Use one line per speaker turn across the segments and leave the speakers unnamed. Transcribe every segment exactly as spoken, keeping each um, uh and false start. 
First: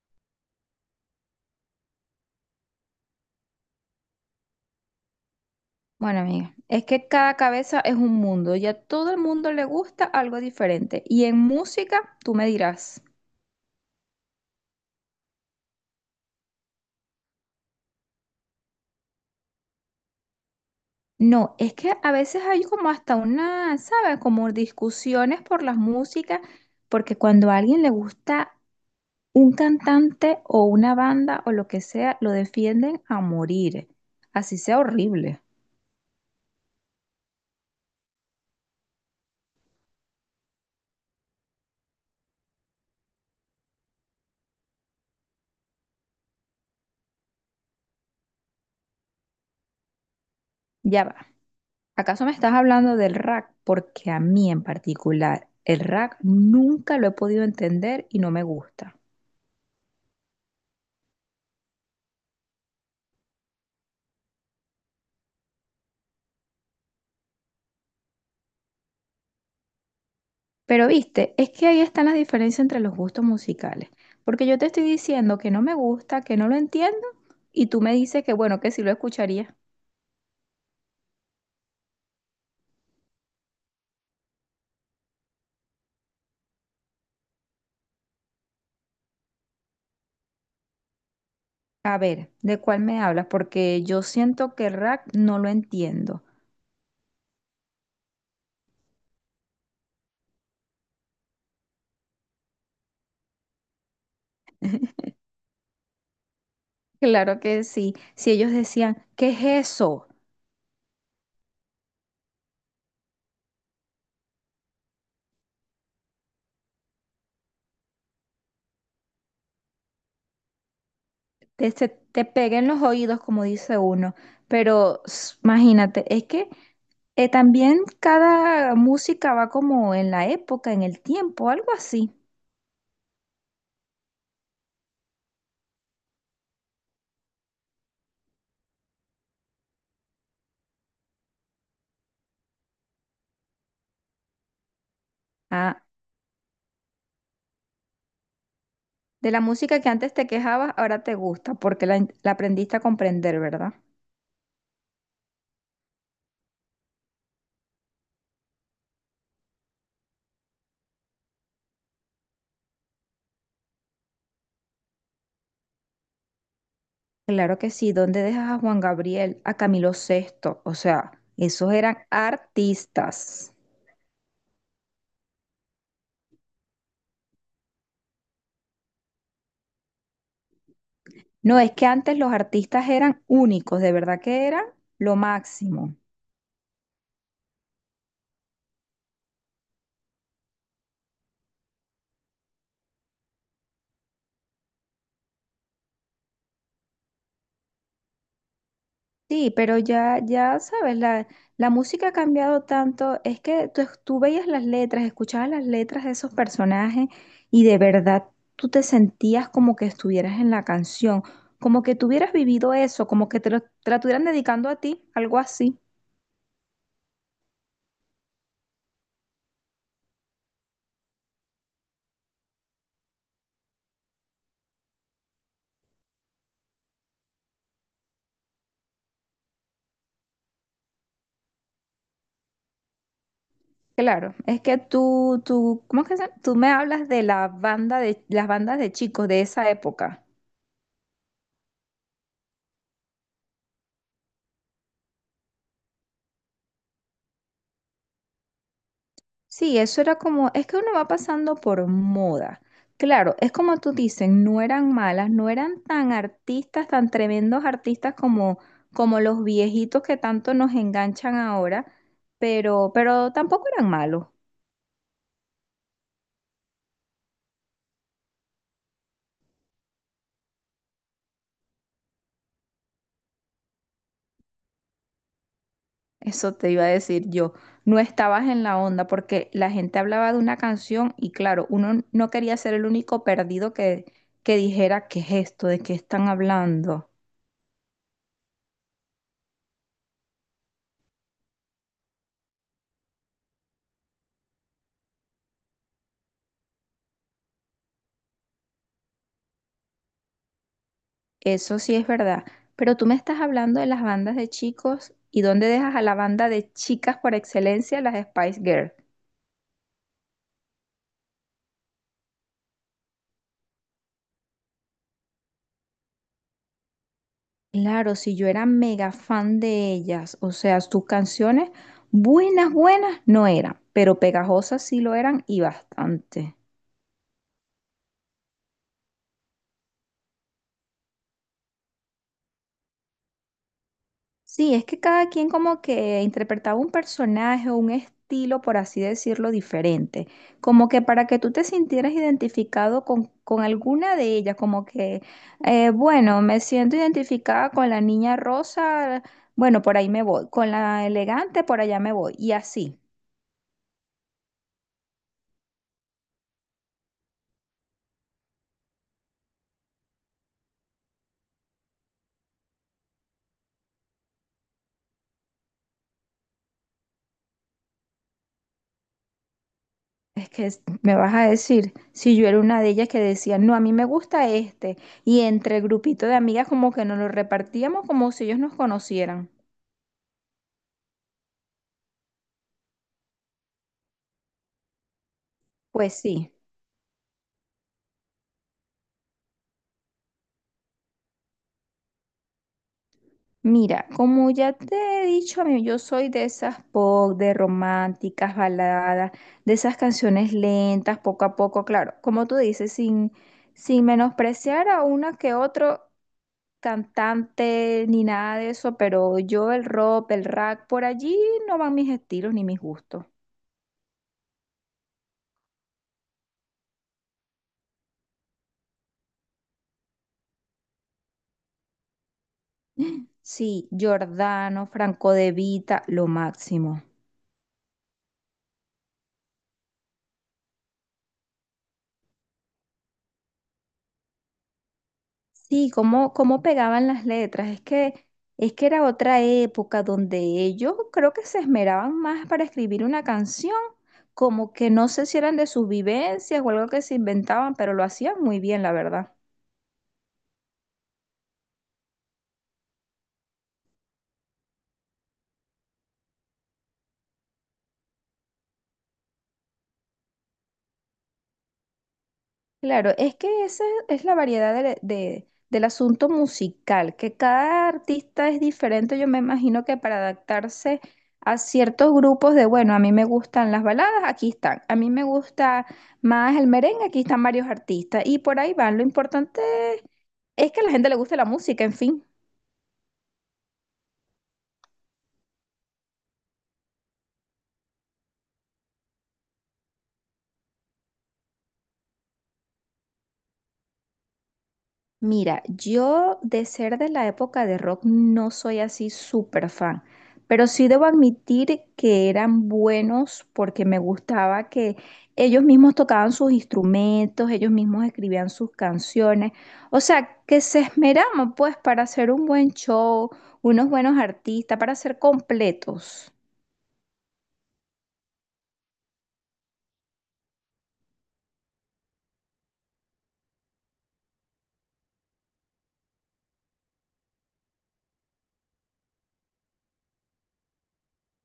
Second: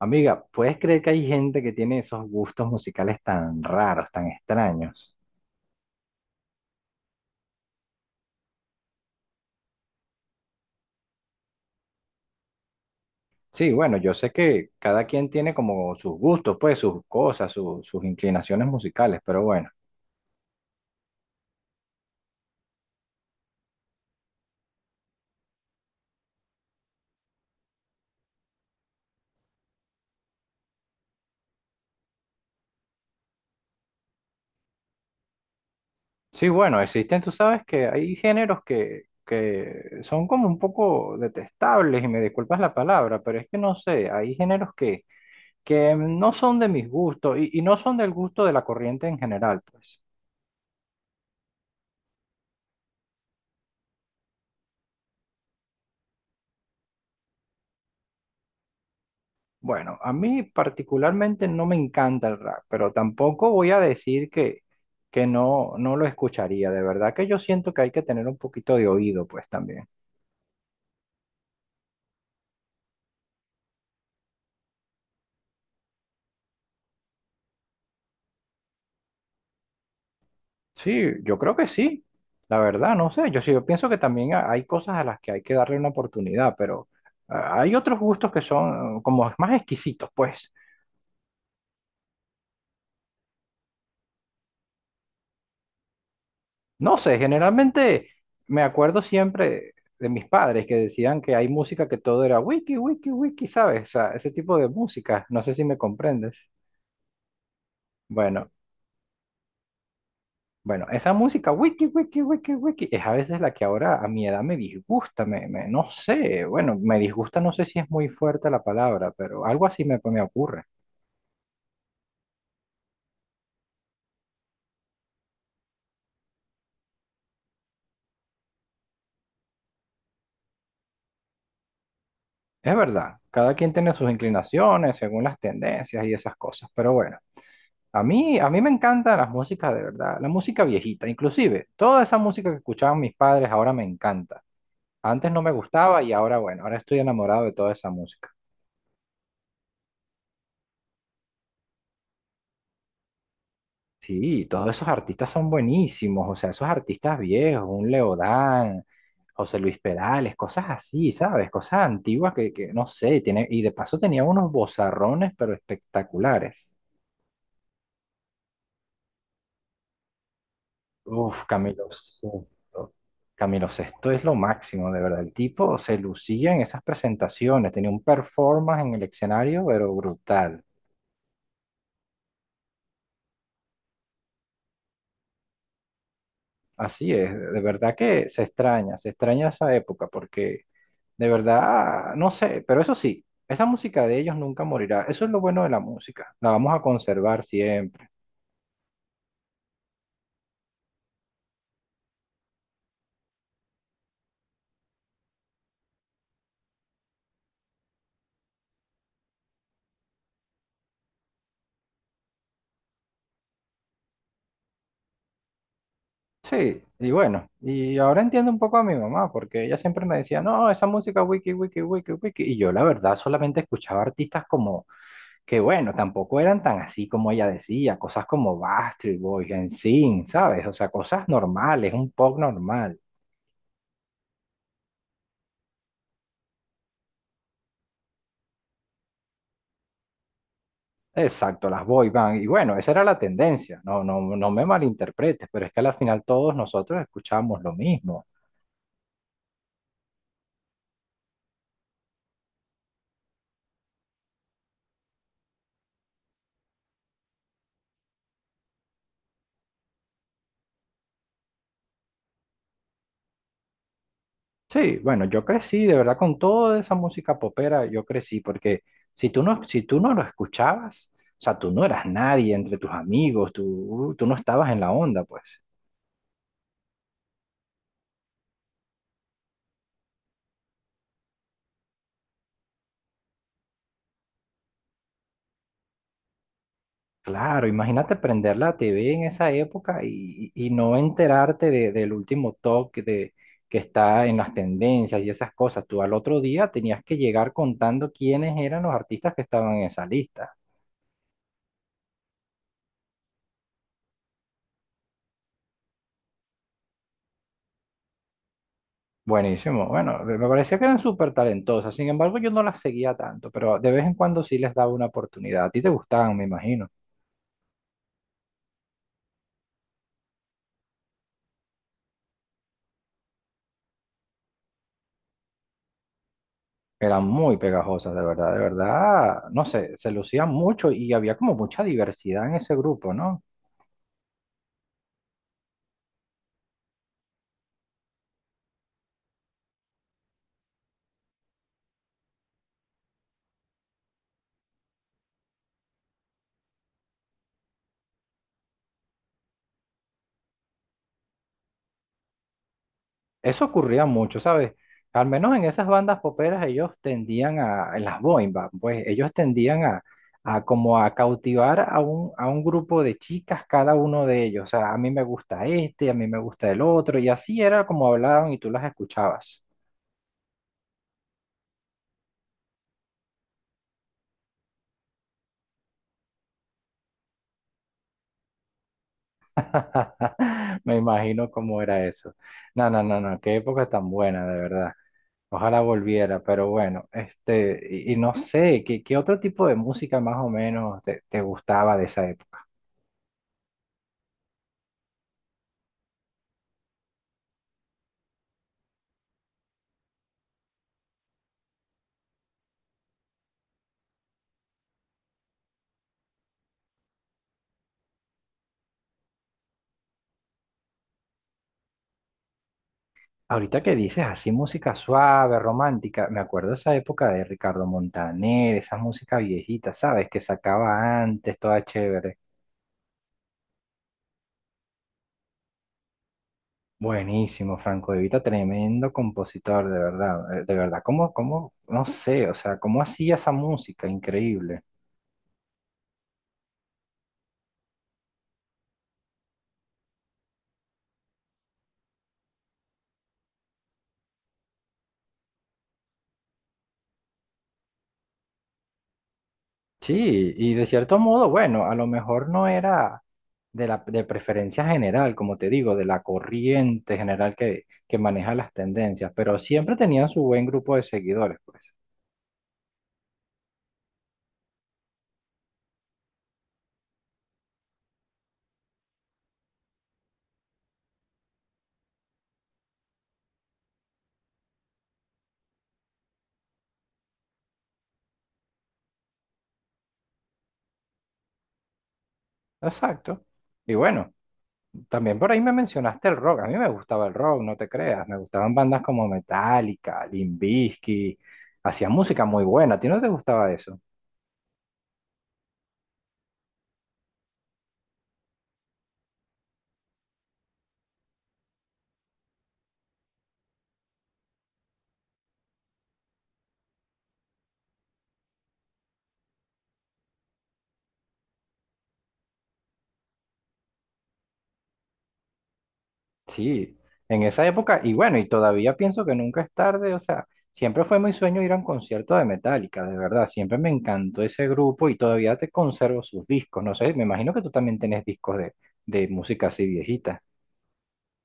Amiga, ¿puedes creer que hay gente que tiene esos gustos musicales tan raros, tan extraños?
Bueno, amiga, es que cada cabeza es un mundo y a todo el mundo le gusta algo diferente. Y en música, tú me dirás,
Sí, bueno, yo sé que cada quien tiene como sus gustos, pues sus cosas, su- sus inclinaciones musicales, pero bueno.
no, es que a veces hay como hasta una, ¿sabes? Como discusiones por las músicas, porque cuando a alguien le gusta un cantante o una banda o lo que sea, lo defienden a morir, así sea horrible.
Sí, bueno, existen, tú sabes que hay géneros que, que son como un poco detestables, y me disculpas la palabra, pero es que no sé, hay géneros que, que no son de mis gustos y, y no son del gusto de la corriente en general, pues.
Ya va. ¿Acaso me estás hablando del rap? Porque a mí en particular, el rap nunca lo he podido entender y no me gusta.
Bueno, a mí particularmente no me encanta el rap, pero tampoco voy a decir que, que no, no lo escucharía. De verdad que yo siento que hay que tener un poquito de oído, pues también.
Pero viste, es que ahí están las diferencias entre los gustos musicales. Porque yo te estoy diciendo que no me gusta, que no lo entiendo, y tú me dices que bueno, que sí lo escucharía.
Sí, yo creo que sí. La verdad, no sé. Yo sí, yo pienso que también ha- hay cosas a las que hay que darle una oportunidad, pero ah, hay otros gustos que son ah, como más exquisitos, pues.
A ver, ¿de cuál me hablas? Porque yo siento que rap no lo entiendo.
No sé, generalmente me acuerdo siempre de mis padres que decían que hay música que todo era wiki, wiki, wiki, ¿sabes? O sea, ese tipo de música, no sé si me comprendes.
Claro que sí. Si
Bueno,
ellos decían, ¿qué es eso?
bueno, esa música wiki, wiki, wiki, wiki, es a veces la que ahora a mi edad me disgusta, me, me- no sé, bueno, me disgusta, no sé si es muy fuerte la palabra, pero algo así me, me ocurre.
Te, se- te peguen los oídos, como dice uno. Pero s- imagínate, es que eh, también cada música va como en la época, en el tiempo, algo así.
Es verdad, cada quien tiene sus inclinaciones según las tendencias y esas cosas, pero bueno. A mí, a mí me encantan las músicas de verdad, la música viejita, inclusive toda esa música que escuchaban mis padres ahora me encanta. Antes no me
Ah,
gustaba y ahora bueno, ahora estoy enamorado de toda esa música.
de la música que antes te quejabas, ahora te gusta, porque la, en- la aprendiste a comprender, ¿verdad?
Sí, todos esos artistas son buenísimos, o sea, esos artistas viejos, un Leodán, José Luis Perales, cosas así, ¿sabes? Cosas antiguas que, que no sé, tiene, y de paso tenía unos vozarrones pero espectaculares.
Claro que sí. ¿Dónde dejas a Juan Gabriel, a Camilo Sesto? O sea,
Uf,
esos
Camilo
eran
Sesto.
artistas.
Camilo Sesto es lo máximo, de verdad. El tipo se lucía en esas presentaciones, tenía un performance en el escenario, pero brutal.
No, es que antes los artistas eran únicos, de verdad que eran lo máximo.
Así es, de verdad que se extraña, se extraña esa época, porque de verdad, no sé, pero eso sí, esa música de ellos nunca morirá. Eso es lo bueno de la música, la vamos a conservar siempre.
Sí, pero ya, ya sabes, la, la música ha cambiado tanto, es que tú, tú veías las letras, escuchabas las letras de esos personajes y de verdad tú te sentías como que estuvieras en la canción, como que tuvieras vivido eso, como que te lo, te la estuvieran dedicando a ti, algo así.
Sí, y bueno, y ahora entiendo un poco a mi mamá, porque ella siempre me decía, no, esa música wiki, wiki, wiki, wiki, y yo la verdad solamente escuchaba artistas como... que bueno, tampoco eran tan así como ella decía, cosas como Backstreet Boys, N SYNC, ¿sabes? O sea, cosas normales, un pop normal.
Claro, es que tú, tú, ¿cómo es que se llama? Tú me hablas de la banda de, las bandas de chicos de esa época.
Exacto, las boy band. Y bueno, esa era la tendencia, no, no, no me malinterpretes, pero es que al final todos nosotros escuchábamos lo mismo.
Sí, eso era como, es que uno va pasando por moda. Claro, es como tú dices, no eran malas, no eran tan artistas, tan tremendos artistas como, como los viejitos que tanto nos enganchan ahora, pero, pero tampoco eran malos.
Sí, bueno, yo crecí, de verdad, con toda esa música popera, yo crecí, porque si tú no, si tú no lo escuchabas, o sea, tú no eras nadie entre tus amigos, tú, tú no estabas en la onda, pues.
Eso te iba a decir yo. No estabas en la onda porque la gente hablaba de una canción y claro, uno no quería ser el único perdido que, que dijera, ¿qué es esto? ¿De qué están hablando?
Claro, imagínate prender la T V en esa época y, y no enterarte de- del último toque de, que está en las tendencias y esas cosas. Tú al otro día tenías que llegar contando quiénes eran los artistas que estaban en esa lista.
Eso sí es verdad. Pero tú me estás hablando de las bandas de chicos y dónde dejas a la banda de chicas por excelencia, las Spice Girls.
Buenísimo. Bueno, me me parecía que eran súper talentosas. Sin embargo, yo no las seguía tanto, pero de vez en cuando sí les daba una oportunidad. A ti te gustaban, me imagino.
Claro, si yo era mega fan de ellas, o sea, sus canciones buenas, buenas no eran, pero pegajosas sí lo eran y bastante.
Eran muy pegajosas, de verdad, de verdad. No sé, se lucían mucho y había como mucha diversidad en ese grupo, ¿no?
Sí, es que cada quien como que interpretaba un personaje o un estilo, por así decirlo, diferente. Como que para que tú te sintieras identificado con, con alguna de ellas, como que, eh, bueno, me siento identificada con la niña rosa, bueno, por ahí me voy, con la elegante, por allá me voy, y así.
Eso ocurría mucho, ¿sabes? Al menos en esas bandas poperas ellos tendían a, en las boy band, pues ellos tendían a, a como a cautivar a un, a un grupo de chicas cada uno de ellos. O sea, a mí me gusta este, a mí me gusta el otro, y así era como hablaban y tú las escuchabas.
Es que es- me vas a decir, si yo era una de ellas que decía, no, a mí me gusta este, y entre el grupito de amigas como que nos lo repartíamos como si ellos nos conocieran.
Me imagino cómo era eso. No, no, no, no, qué época tan buena, de verdad. Ojalá
Pues
volviera,
sí.
pero bueno, este, y, y no sé, ¿qué, qué otro tipo de música más o menos te te gustaba de esa época?
Mira, como ya te he dicho, a mí yo soy de esas pop, de románticas, baladas, de esas canciones lentas, poco a poco, claro, como tú dices, sin, sin menospreciar a una que otro cantante ni nada de eso, pero yo el rock, el rap, por allí no van mis estilos ni mis gustos.
Ahorita que dices así música suave, romántica, me acuerdo esa época de Ricardo Montaner, esa música viejita, ¿sabes? Que sacaba antes, toda chévere.
Sí, Giordano, Franco De Vita, lo máximo.
Buenísimo, Franco De Vita, tremendo compositor, de verdad, eh, de verdad, ¿cómo, cómo, no sé, o sea, ¿cómo hacía esa música? Increíble.
Sí, cómo, cómo pegaban las letras. Es que, es que era otra época donde ellos creo que se esmeraban más para escribir una canción, como que no sé si eran de sus vivencias o algo que se inventaban, pero lo hacían muy bien, la verdad.
Sí, y de cierto modo, bueno, a lo mejor no era de la de preferencia general, como te digo, de la corriente general que, que maneja las tendencias, pero siempre tenían su buen grupo de seguidores, pues.
Claro, es que esa es la variedad de- de- del asunto musical, que cada artista es diferente, yo me imagino que para adaptarse a ciertos grupos de, bueno, a mí me gustan las baladas, aquí están, a mí me gusta más el merengue, aquí están varios artistas, y por ahí van. Lo importante es que a la gente le guste la música, en fin.
Exacto. Y bueno, también por ahí me mencionaste el rock. A mí me gustaba el rock, no te creas. Me gustaban bandas como Metallica, Limp Bizkit. Hacían música muy buena. ¿A ti no te gustaba eso?
Mira, yo de ser de la época de rock no soy así súper fan, pero sí debo admitir que eran buenos porque me gustaba que ellos mismos tocaban sus instrumentos, ellos mismos escribían sus canciones, o sea, que se esmeraban pues para hacer un buen show, unos buenos artistas, para ser completos.
Sí, en esa época. Y bueno, y todavía pienso que nunca es tarde. O sea, siempre fue mi sueño ir a un concierto de Metallica, de verdad. Siempre me encantó ese grupo y todavía te conservo sus discos. No sé, me imagino que tú también tenés discos de, de música así viejita.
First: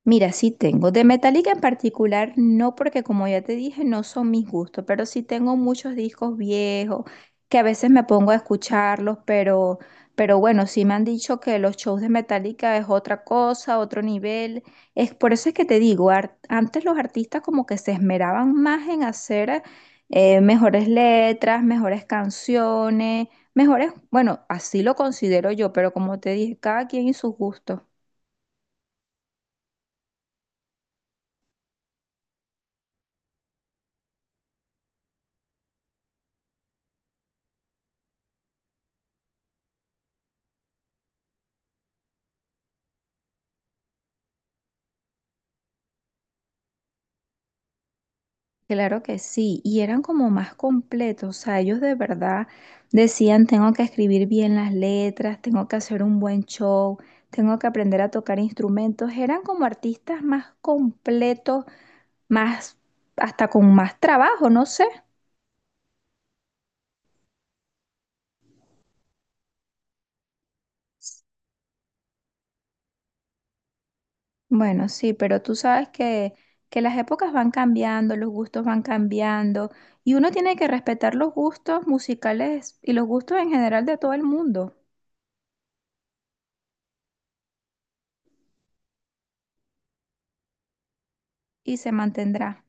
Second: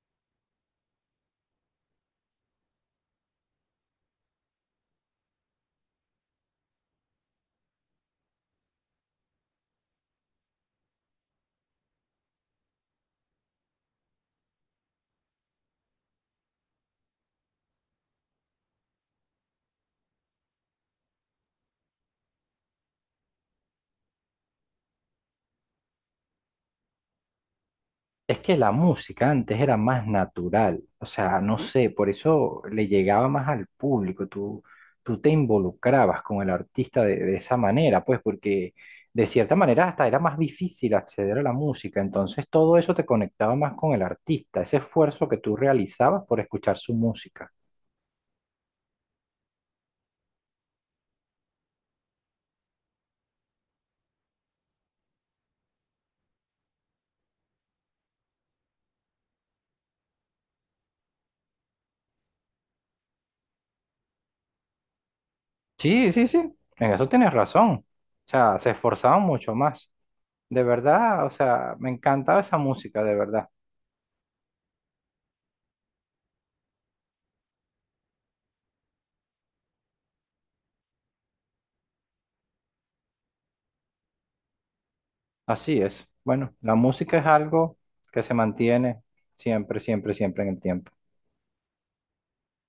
Mira, sí tengo. De Metallica en particular, no porque como ya te dije, no son mis gustos, pero sí tengo muchos discos viejos que a veces me pongo a escucharlos, pero, pero bueno, sí me han dicho que los shows de Metallica es otra cosa, otro nivel. Es por eso es que te digo, ar- antes los artistas como que se esmeraban más en hacer eh, mejores letras, mejores canciones, mejores, bueno, así lo considero yo, pero como te dije, cada quien y sus gustos.
Es que la música antes era más natural, o sea, no sé, por eso le llegaba más al público, tú, tú te involucrabas con el artista de, de esa manera, pues porque de cierta manera hasta era más difícil acceder a la música, entonces todo eso te conectaba más con el artista, ese esfuerzo que tú realizabas por escuchar su música.
Claro que sí, y eran como más completos, o sea, ellos de verdad decían, tengo que escribir bien las letras, tengo que hacer un buen show, tengo que aprender a tocar instrumentos, eran como artistas más completos, más, hasta con más trabajo, no sé.
Sí, sí, sí, en eso tienes razón, o sea, se esforzaban mucho más, de verdad, o sea, me encantaba esa música, de verdad.
Bueno, sí, pero tú sabes que, que las épocas van cambiando, los gustos van cambiando, y uno tiene que respetar los gustos musicales y los gustos en general de todo el mundo,
Así es. Bueno, la música es algo que se mantiene siempre, siempre, siempre en el tiempo.
y se mantendrá.